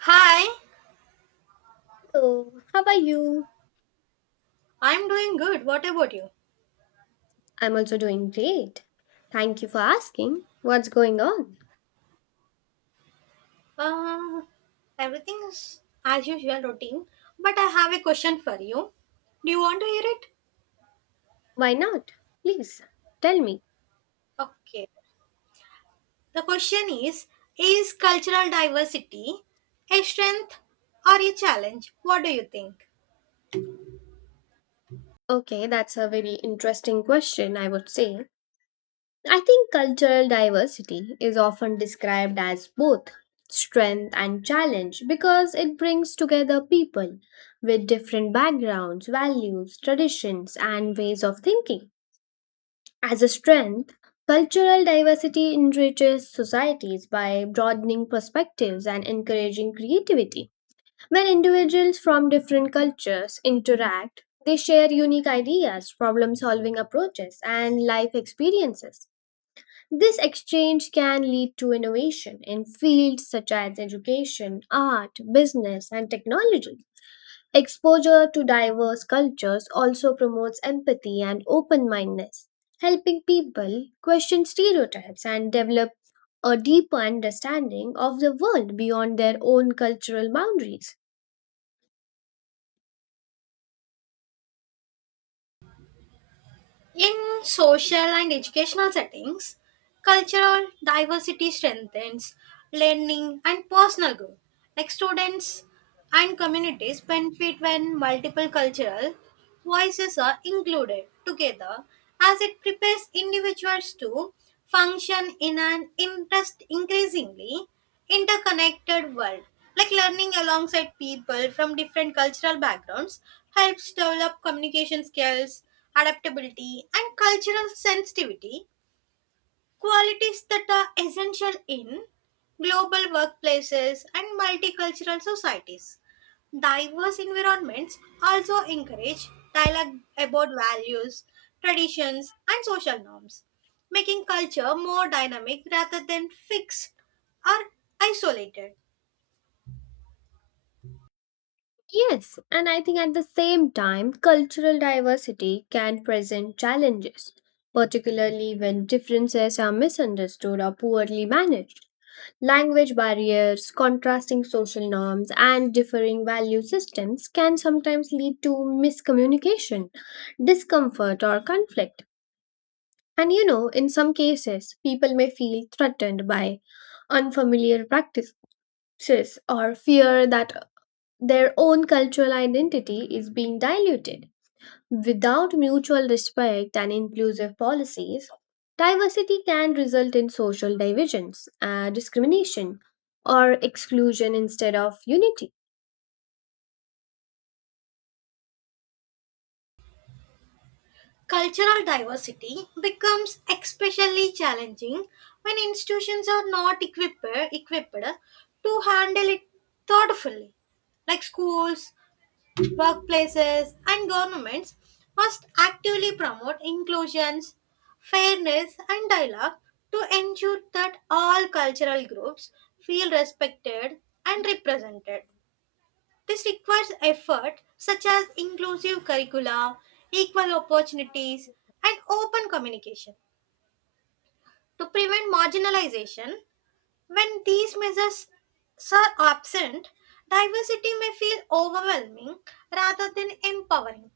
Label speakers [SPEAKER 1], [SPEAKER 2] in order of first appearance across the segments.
[SPEAKER 1] Hi,
[SPEAKER 2] So, how are you?
[SPEAKER 1] I'm doing good. What about you?
[SPEAKER 2] I'm also doing great. Thank you for asking. What's going on?
[SPEAKER 1] Uh, Everything is as usual routine, but I have a question for you. Do you want to hear it?
[SPEAKER 2] Why not? Please tell me.
[SPEAKER 1] Okay. The question is cultural diversity a strength or a challenge? What do you think?
[SPEAKER 2] Okay, that's a very interesting question, I would say. I think cultural diversity is often described as both strength and challenge because it brings together people with different backgrounds, values, traditions, and ways of thinking. As a strength, cultural diversity enriches societies by broadening perspectives and encouraging creativity. When individuals from different cultures interact, they share unique ideas, problem solving approaches, and life experiences. This exchange can lead to innovation in fields such as education, art, business, and technology. Exposure to diverse cultures also promotes empathy and open mindedness, helping people question stereotypes and develop a deeper understanding of the world beyond their own cultural boundaries.
[SPEAKER 1] In social and educational settings, cultural diversity strengthens learning and personal growth. Like students and communities benefit when multiple cultural voices are included together, as it prepares individuals to function in an interest increasingly interconnected world. Like learning alongside people from different cultural backgrounds helps develop communication skills, adaptability, and cultural sensitivity, qualities that are essential in global workplaces and multicultural societies. Diverse environments also encourage dialogue about values, traditions, and social norms, making culture more dynamic rather than fixed or isolated.
[SPEAKER 2] Yes, and I think at the same time, cultural diversity can present challenges, particularly when differences are misunderstood or poorly managed. Language barriers, contrasting social norms, and differing value systems can sometimes lead to miscommunication, discomfort, or conflict. And you know, in some cases, people may feel threatened by unfamiliar practices or fear that their own cultural identity is being diluted. Without mutual respect and inclusive policies, diversity can result in social divisions, discrimination, or exclusion instead of unity.
[SPEAKER 1] Cultural diversity becomes especially challenging when institutions are not equipped to handle it thoughtfully. Like schools, workplaces, and governments must actively promote inclusions, fairness, and dialogue to ensure that all cultural groups feel respected and represented. This requires effort such as inclusive curricula, equal opportunities, and open communication to prevent marginalization. When these measures are absent, diversity may feel overwhelming rather than empowering.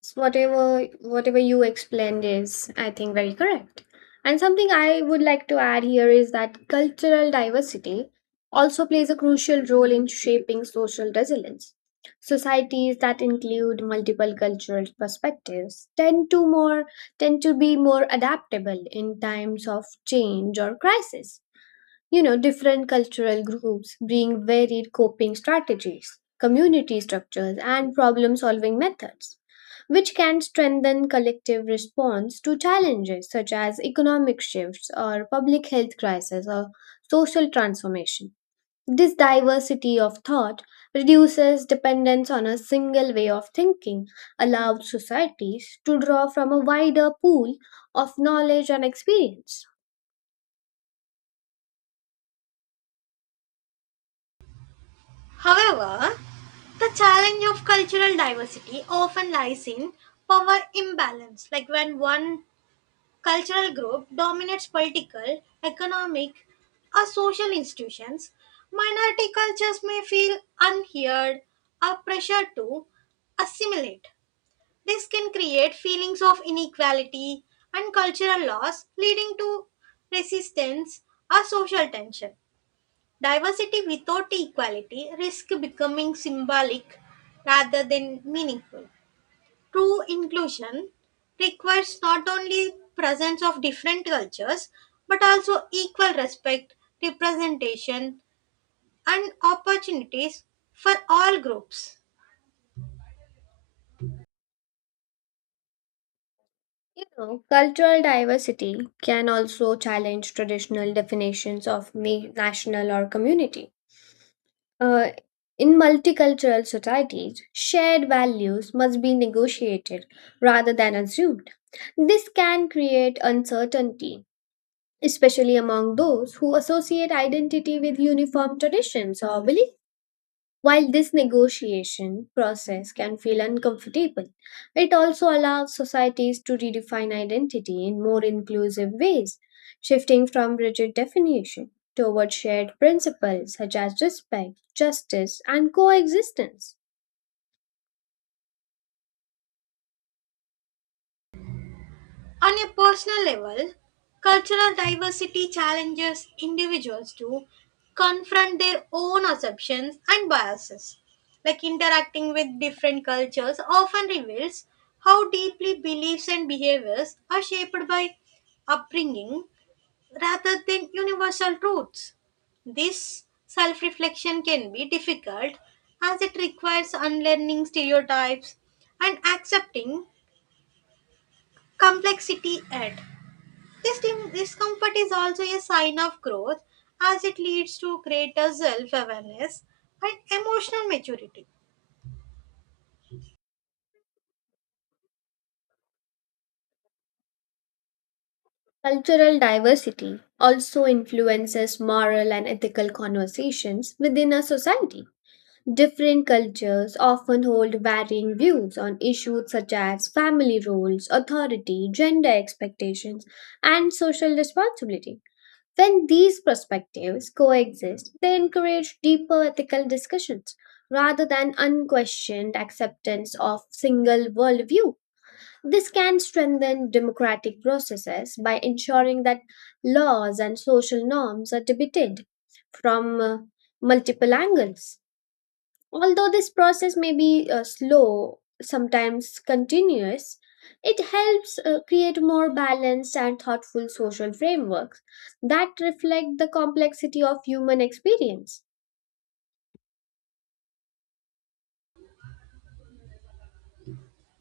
[SPEAKER 2] So whatever you explained is, I think, very correct. And something I would like to add here is that cultural diversity also plays a crucial role in shaping social resilience. Societies that include multiple cultural perspectives tend to be more adaptable in times of change or crisis. You know, different cultural groups bring varied coping strategies, community structures, and problem-solving methods which can strengthen collective response to challenges such as economic shifts or public health crisis or social transformation. This diversity of thought reduces dependence on a single way of thinking, allows societies to draw from a wider pool of knowledge and experience.
[SPEAKER 1] However, the challenge of cultural diversity often lies in power imbalance. Like when one cultural group dominates political, economic, or social institutions, minority cultures may feel unheard or pressured to assimilate. This can create feelings of inequality and cultural loss, leading to resistance or social tension. Diversity without equality risks becoming symbolic rather than meaningful. True inclusion requires not only presence of different cultures but also equal respect, representation, and opportunities for all groups.
[SPEAKER 2] You know, cultural diversity can also challenge traditional definitions of national or community. Uh, in multicultural societies, shared values must be negotiated rather than assumed. This can create uncertainty, especially among those who associate identity with uniform traditions or beliefs. While this negotiation process can feel uncomfortable, it also allows societies to redefine identity in more inclusive ways, shifting from rigid definition toward shared principles such as respect, justice, and coexistence.
[SPEAKER 1] On a personal level, cultural diversity challenges individuals to confront their own assumptions and biases. Like interacting with different cultures often reveals how deeply beliefs and behaviors are shaped by upbringing rather than universal truths. This self reflection can be difficult as it requires unlearning stereotypes and accepting complexity at. This discomfort is also a sign of growth as it leads to greater self awareness and emotional maturity.
[SPEAKER 2] Cultural diversity also influences moral and ethical conversations within a society. Different cultures often hold varying views on issues such as family roles, authority, gender expectations, and social responsibility. When these perspectives coexist, they encourage deeper ethical discussions rather than unquestioned acceptance of single worldview. This can strengthen democratic processes by ensuring that laws and social norms are debated from multiple angles. Although this process may be slow, sometimes continuous, it helps create more balanced and thoughtful social frameworks that reflect the complexity of human experience.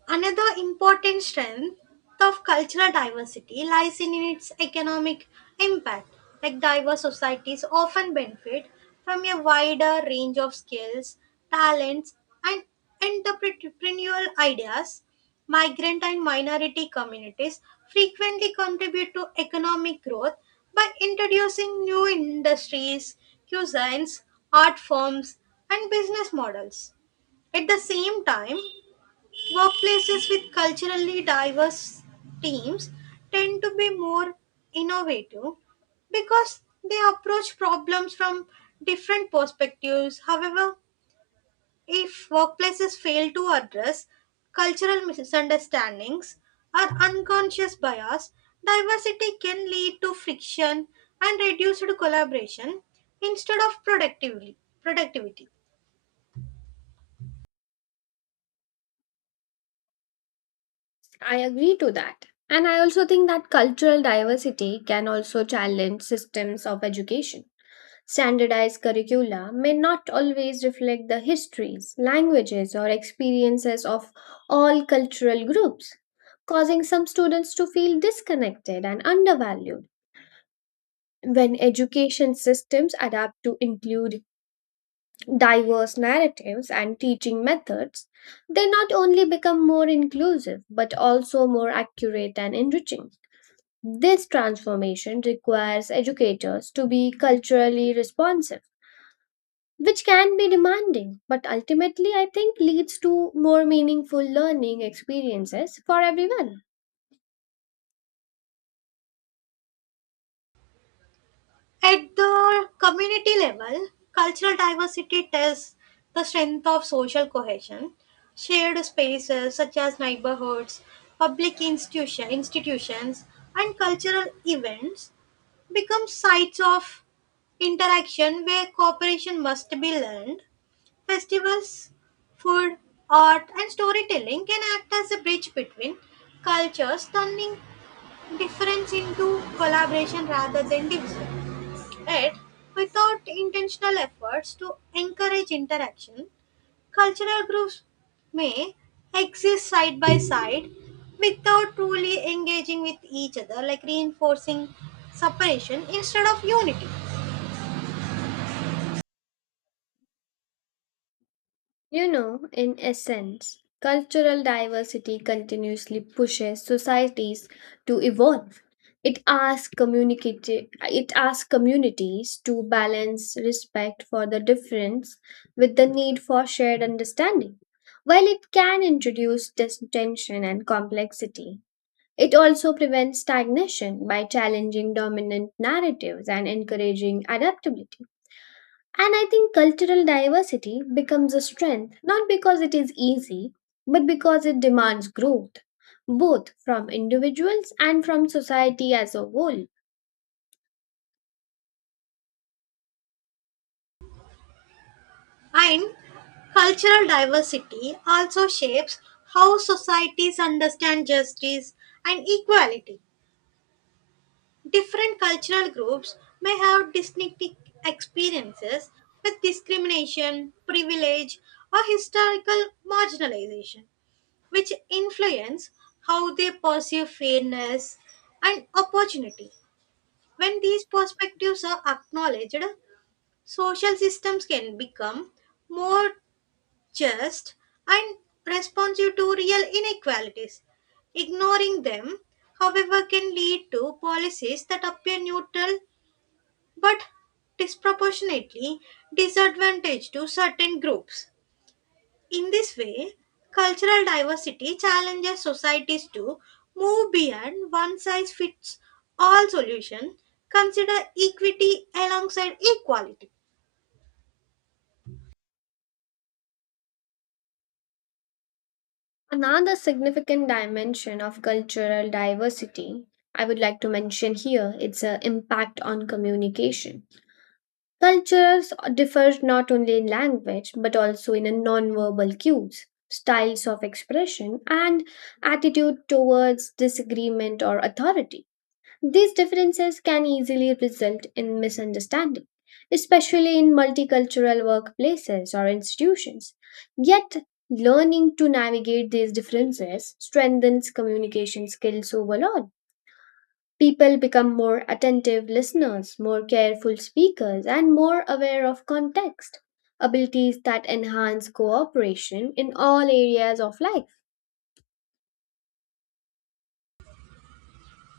[SPEAKER 1] Another important strength of cultural diversity lies in its economic impact. Like diverse societies often benefit from a wider range of skills, talents, and entrepreneurial ideas. Migrant and minority communities frequently contribute to economic growth by introducing new industries, cuisines, art forms, and business models. At the same time, workplaces with culturally diverse teams tend to be more innovative because they approach problems from different perspectives. However, if workplaces fail to address cultural misunderstandings or unconscious bias, diversity can lead to friction and reduced collaboration instead of productivity.
[SPEAKER 2] I agree to that. And I also think that cultural diversity can also challenge systems of education. Standardized curricula may not always reflect the histories, languages, or experiences of all cultural groups, causing some students to feel disconnected and undervalued. When education systems adapt to include diverse narratives and teaching methods, they not only become more inclusive but also more accurate and enriching. This transformation requires educators to be culturally responsive, which can be demanding, but ultimately, I think leads to more meaningful learning experiences for everyone.
[SPEAKER 1] At the community level, cultural diversity tests the strength of social cohesion. Shared spaces such as neighborhoods, public institutions, and cultural events become sites of interaction where cooperation must be learned. Festivals, food, art, and storytelling can act as a bridge between cultures, turning difference into collaboration rather than division. Yet, without intentional efforts to encourage interaction, cultural groups may exist side by side without truly engaging with each other, like reinforcing separation instead of unity.
[SPEAKER 2] You know, in essence, cultural diversity continuously pushes societies to evolve. It asks communities to balance respect for the difference with the need for shared understanding, while it can introduce tension and complexity. It also prevents stagnation by challenging dominant narratives and encouraging adaptability. And I think cultural diversity becomes a strength not because it is easy, but because it demands growth, both from individuals and from society as a whole.
[SPEAKER 1] And cultural diversity also shapes how societies understand justice and equality. Different cultural groups may have distinct experiences with discrimination, privilege, or historical marginalization, which influence how they perceive fairness and opportunity. When these perspectives are acknowledged, social systems can become more just and responsive to real inequalities. Ignoring them, however, can lead to policies that appear neutral but disproportionately disadvantaged to certain groups. In this way, cultural diversity challenges societies to move beyond one size fits all solution, consider equity alongside equality.
[SPEAKER 2] Another significant dimension of cultural diversity I would like to mention here it's an impact on communication. Cultures differ not only in language but also in a non-verbal cues, styles of expression, and attitude towards disagreement or authority. These differences can easily result in misunderstanding, especially in multicultural workplaces or institutions. Yet, learning to navigate these differences strengthens communication skills overall. People become more attentive listeners, more careful speakers, and more aware of context, abilities that enhance cooperation in all areas of life.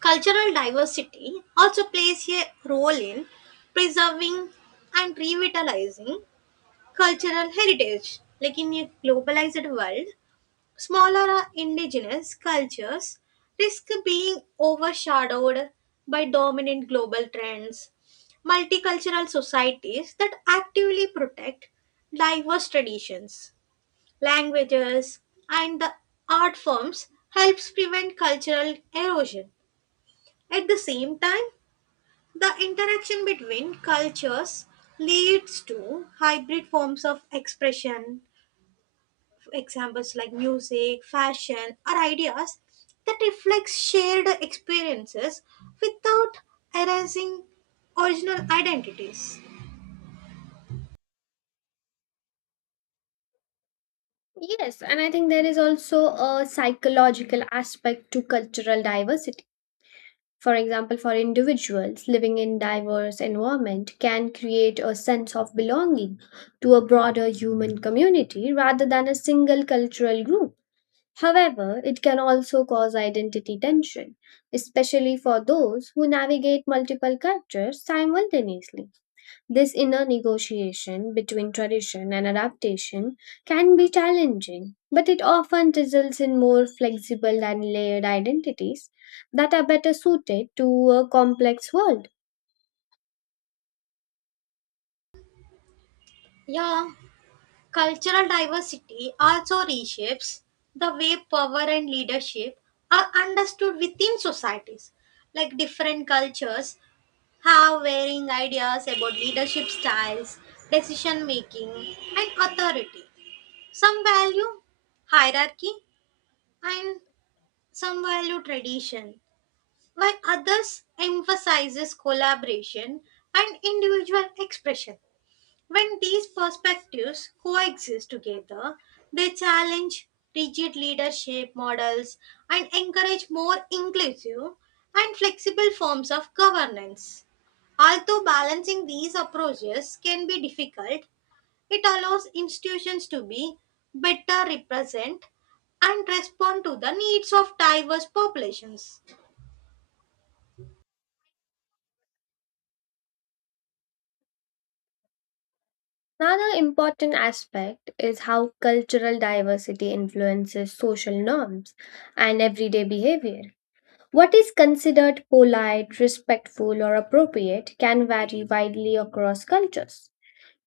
[SPEAKER 1] Cultural diversity also plays a role in preserving and revitalizing cultural heritage. Like in a globalized world, smaller indigenous cultures risk being overshadowed by dominant global trends. Multicultural societies that actively protect diverse traditions, languages, and the art forms helps prevent cultural erosion. At the same time, the interaction between cultures leads to hybrid forms of expression, examples like music, fashion, or ideas that reflect shared experiences without erasing original identities.
[SPEAKER 2] Yes, and I think there is also a psychological aspect to cultural diversity. For example, for individuals living in diverse environment can create a sense of belonging to a broader human community rather than a single cultural group. However, it can also cause identity tension, especially for those who navigate multiple cultures simultaneously. This inner negotiation between tradition and adaptation can be challenging, but it often results in more flexible and layered identities that are better suited to a complex world.
[SPEAKER 1] Yeah, cultural diversity also reshapes the way power and leadership are understood within societies. Like different cultures have varying ideas about leadership styles, decision making, and authority. Some value hierarchy and some value tradition, while others emphasizes collaboration and individual expression. When these perspectives coexist together, they challenge rigid leadership models and encourage more inclusive and flexible forms of governance. Although balancing these approaches can be difficult, it allows institutions to be better represent and respond to the needs of diverse populations.
[SPEAKER 2] Another important aspect is how cultural diversity influences social norms and everyday behavior. What is considered polite, respectful, or appropriate can vary widely across cultures.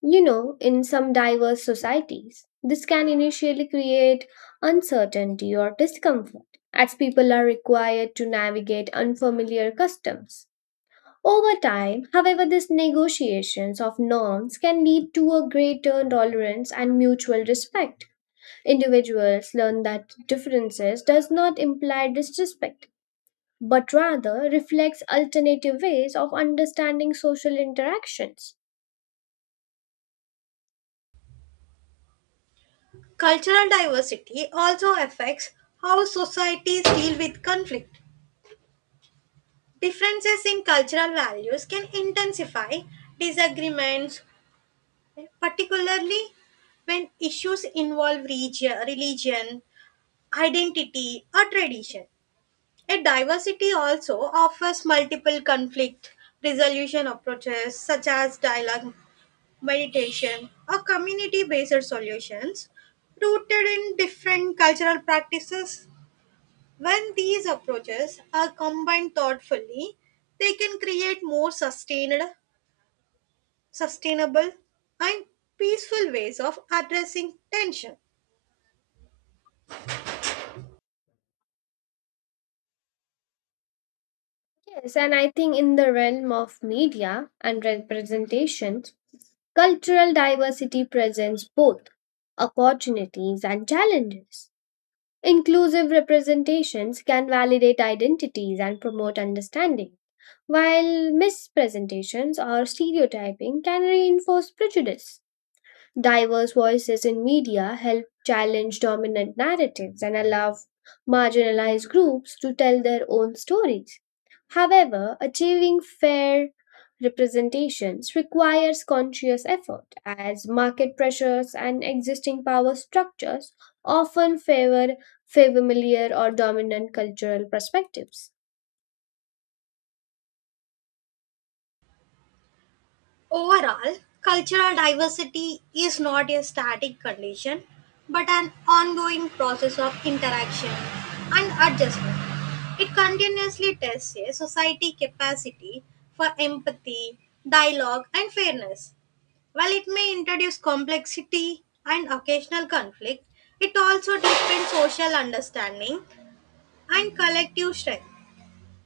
[SPEAKER 2] You know, in some diverse societies, this can initially create uncertainty or discomfort as people are required to navigate unfamiliar customs. Over time, however, these negotiations of norms can lead to a greater tolerance and mutual respect. Individuals learn that differences does not imply disrespect but rather reflects alternative ways of understanding social interactions.
[SPEAKER 1] Cultural diversity also affects how societies deal with conflict. Differences in cultural values can intensify disagreements, particularly when issues involve region, religion, identity, or tradition. A diversity also offers multiple conflict resolution approaches such as dialogue, meditation, or community based solutions rooted in different cultural practices. When these approaches are combined thoughtfully, they can create more sustainable, and peaceful ways of addressing tension.
[SPEAKER 2] Yes, and I think in the realm of media and representations, cultural diversity presents both opportunities and challenges. Inclusive representations can validate identities and promote understanding, while mispresentations or stereotyping can reinforce prejudice. Diverse voices in media help challenge dominant narratives and allow marginalized groups to tell their own stories. However, achieving fair representations requires conscious effort, as market pressures and existing power structures often favor familiar or dominant cultural perspectives.
[SPEAKER 1] Overall, cultural diversity is not a static condition but an ongoing process of interaction and adjustment. It continuously tests a society capacity for empathy, dialogue, and fairness. While it may introduce complexity and occasional conflict, it also deepens social understanding and collective strength.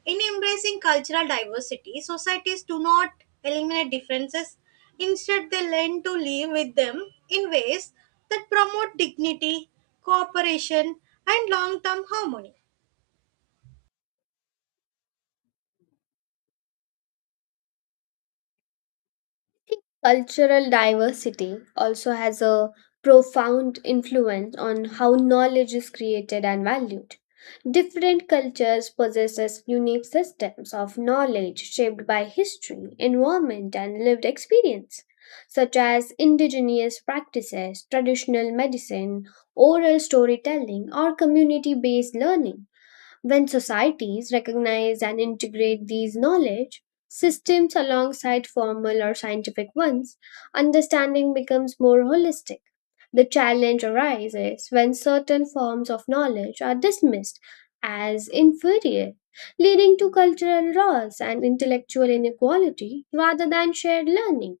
[SPEAKER 1] In embracing cultural diversity, societies do not eliminate differences. Instead, they learn to live with them in ways that promote dignity, cooperation, and long term harmony.
[SPEAKER 2] Think cultural diversity also has a profound influence on how knowledge is created and valued. Different cultures possess unique systems of knowledge shaped by history, environment, and lived experience, such as indigenous practices, traditional medicine, oral storytelling, or community based learning. When societies recognize and integrate these knowledge systems alongside formal or scientific ones, understanding becomes more holistic. The challenge arises when certain forms of knowledge are dismissed as inferior, leading to cultural loss and intellectual inequality rather than shared learning.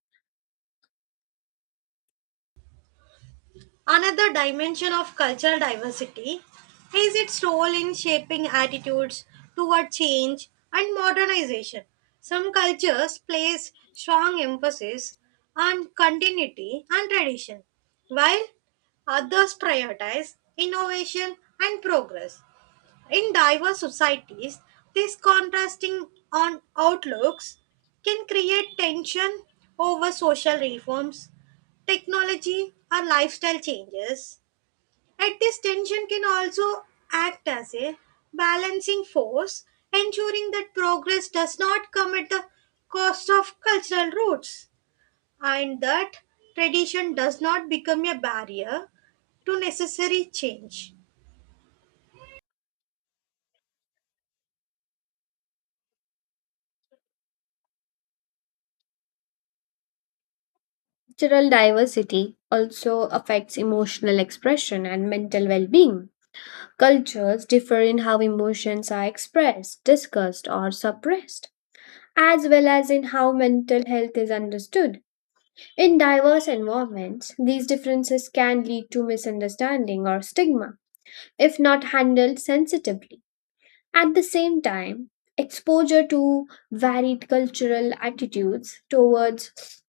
[SPEAKER 1] Another dimension of cultural diversity is its role in shaping attitudes toward change and modernization. Some cultures place strong emphasis on continuity and tradition, while others prioritize innovation and progress. In diverse societies, these contrasting on outlooks can create tension over social reforms, technology, or lifestyle changes. Yet this tension can also act as a balancing force, ensuring that progress does not come at the cost of cultural roots and that tradition does not become a barrier to necessary change.
[SPEAKER 2] Cultural diversity also affects emotional expression and mental well being. Cultures differ in how emotions are expressed, discussed, or suppressed, as well as in how mental health is understood. In diverse environments, these differences can lead to misunderstanding or stigma if not handled sensitively. At the same time, exposure to varied cultural attitudes towards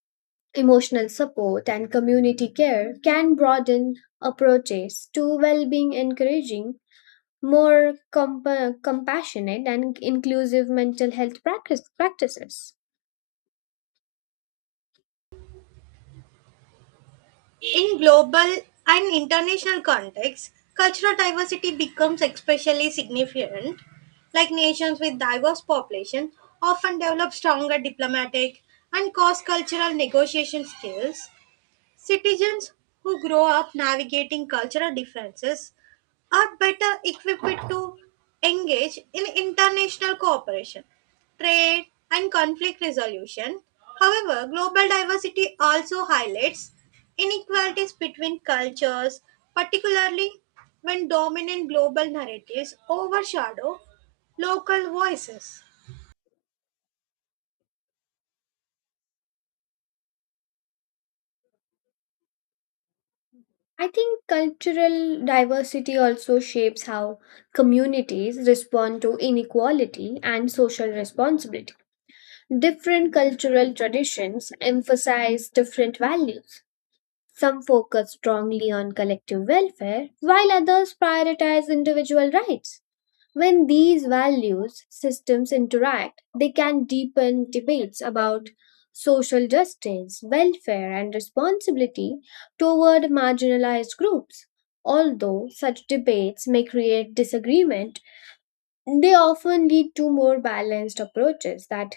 [SPEAKER 2] emotional support and community care can broaden approaches to well being, encouraging more compassionate and inclusive mental health practices.
[SPEAKER 1] In global and international contexts, cultural diversity becomes especially significant. Like nations with diverse population often develop stronger diplomatic and cross-cultural negotiation skills. Citizens who grow up navigating cultural differences are better equipped to engage in international cooperation, trade, and conflict resolution. However, global diversity also highlights inequalities between cultures, particularly when dominant global narratives overshadow local voices.
[SPEAKER 2] I think cultural diversity also shapes how communities respond to inequality and social responsibility. Different cultural traditions emphasize different values. Some focus strongly on collective welfare, while others prioritize individual rights. When these values systems interact, they can deepen debates about social justice, welfare, and responsibility toward marginalized groups. Although such debates may create disagreement, they often lead to more balanced approaches that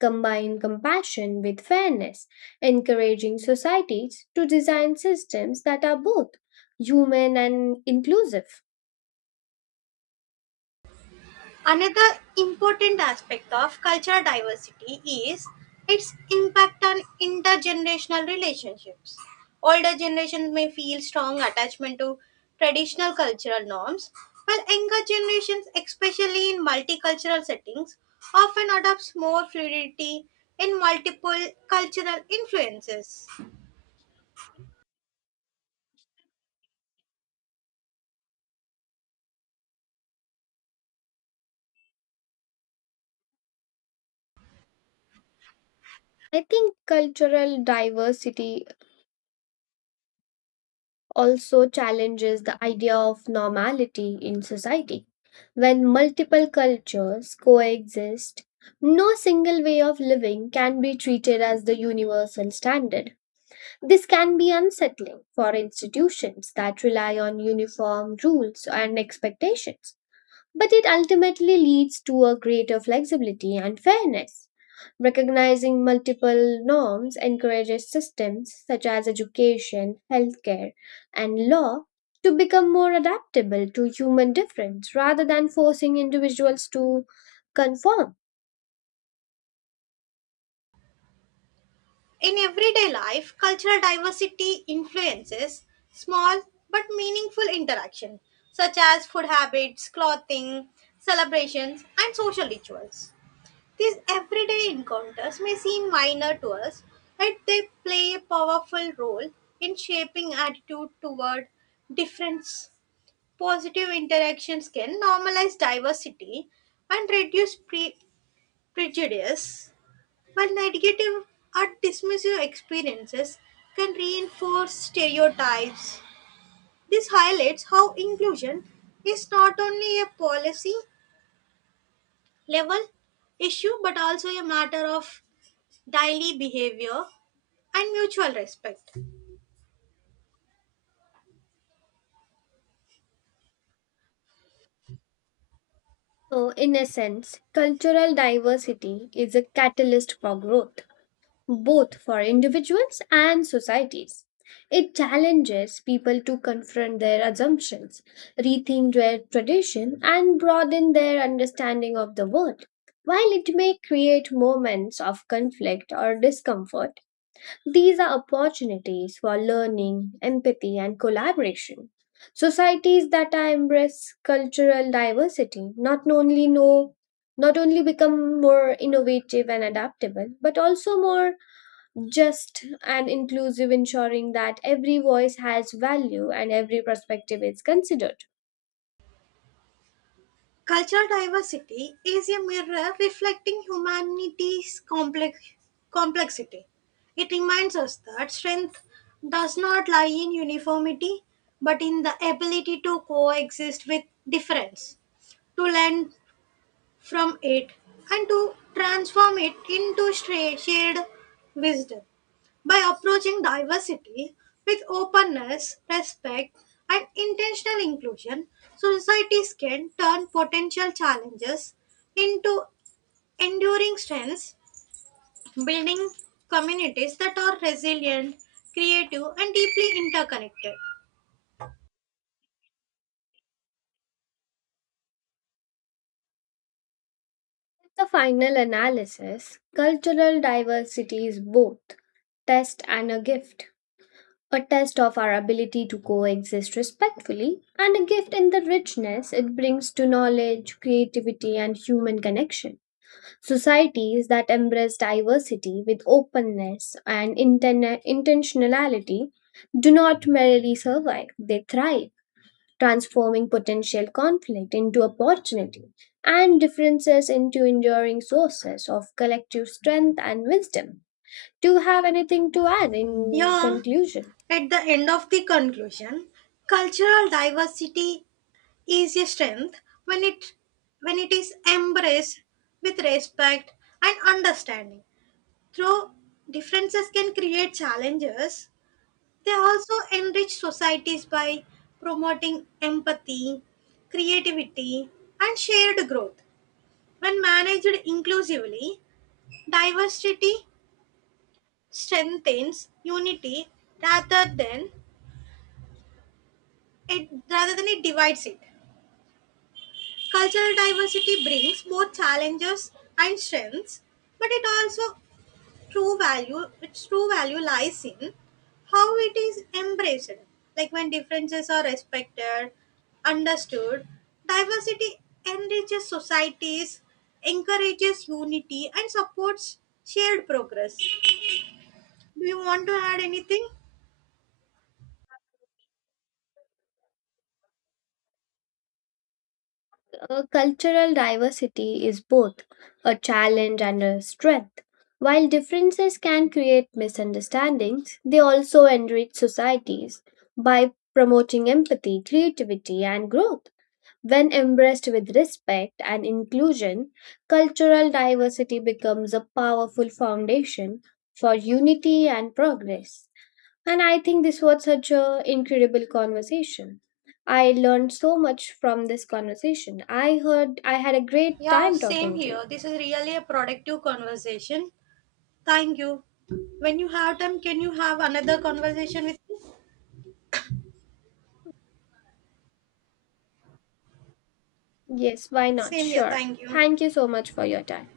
[SPEAKER 2] combine compassion with fairness, encouraging societies to design systems that are both human and inclusive.
[SPEAKER 1] Another important aspect of cultural diversity is its impact on intergenerational relationships. Older generations may feel strong attachment to traditional cultural norms, while younger generations, especially in multicultural settings, often adopts more fluidity in multiple cultural influences.
[SPEAKER 2] I think cultural diversity also challenges the idea of normality in society. When multiple cultures coexist, no single way of living can be treated as the universal standard. This can be unsettling for institutions that rely on uniform rules and expectations, but it ultimately leads to a greater flexibility and fairness. Recognizing multiple norms encourages systems such as education, healthcare, and law to become more adaptable to human difference rather than forcing individuals to conform.
[SPEAKER 1] In everyday life, cultural diversity influences small but meaningful interaction, such as food habits, clothing, celebrations, and social rituals. These everyday encounters may seem minor to us, but they play a powerful role in shaping attitude toward difference. Positive interactions can normalize diversity and reduce prejudice, while negative or dismissive experiences can reinforce stereotypes. This highlights how inclusion is not only a policy level issue but also a matter of daily behavior and mutual respect.
[SPEAKER 2] So, in essence, cultural diversity is a catalyst for growth both for individuals and societies. It challenges people to confront their assumptions, rethink their tradition, and broaden their understanding of the world. While it may create moments of conflict or discomfort, these are opportunities for learning, empathy, and collaboration. Societies that I embrace cultural diversity not only become more innovative and adaptable, but also more just and inclusive, ensuring that every voice has value and every perspective is considered.
[SPEAKER 1] Cultural diversity is a mirror reflecting humanity's complexity. It reminds us that strength does not lie in uniformity, but in the ability to coexist with difference, to learn from it, and to transform it into shared wisdom. By approaching diversity with openness, respect, and intentional inclusion, societies can turn potential challenges into enduring strengths, building communities that are resilient, creative, and deeply interconnected.
[SPEAKER 2] The final analysis cultural diversity is both test and a gift. A test of our ability to coexist respectfully, and a gift in the richness it brings to knowledge, creativity, and human connection. Societies that embrace diversity with openness and intentionality do not merely survive, they thrive, transforming potential conflict into opportunity and differences into enduring sources of collective strength and wisdom. Do you have anything to add in
[SPEAKER 1] Yeah,
[SPEAKER 2] conclusion?
[SPEAKER 1] at the end of the conclusion, cultural diversity is a strength when it is embraced with respect and understanding. Though differences can create challenges, they also enrich societies by promoting empathy, creativity, and shared growth. When managed inclusively, diversity strengthens unity rather than rather than it divides it. Cultural diversity brings both challenges and strengths, but it also true value its true value lies in how it is embraced. Like when differences are respected, understood, diversity enriches societies, encourages unity, and supports shared progress. Do you want to add anything?
[SPEAKER 2] Cultural diversity is both a challenge and a strength. While differences can create misunderstandings, they also enrich societies by promoting empathy, creativity, and growth. When embraced with respect and inclusion, cultural diversity becomes a powerful foundation for unity and progress. And I think this was such an incredible conversation. I learned so much from this conversation. I heard I had a great
[SPEAKER 1] Yeah,
[SPEAKER 2] time
[SPEAKER 1] same
[SPEAKER 2] talking to
[SPEAKER 1] here,
[SPEAKER 2] you.
[SPEAKER 1] this is really a productive conversation. Thank you. When you have time, can you have another conversation with me?
[SPEAKER 2] Yes, why not?
[SPEAKER 1] Same here.
[SPEAKER 2] Sure.
[SPEAKER 1] Thank you.
[SPEAKER 2] Thank you so much for your time.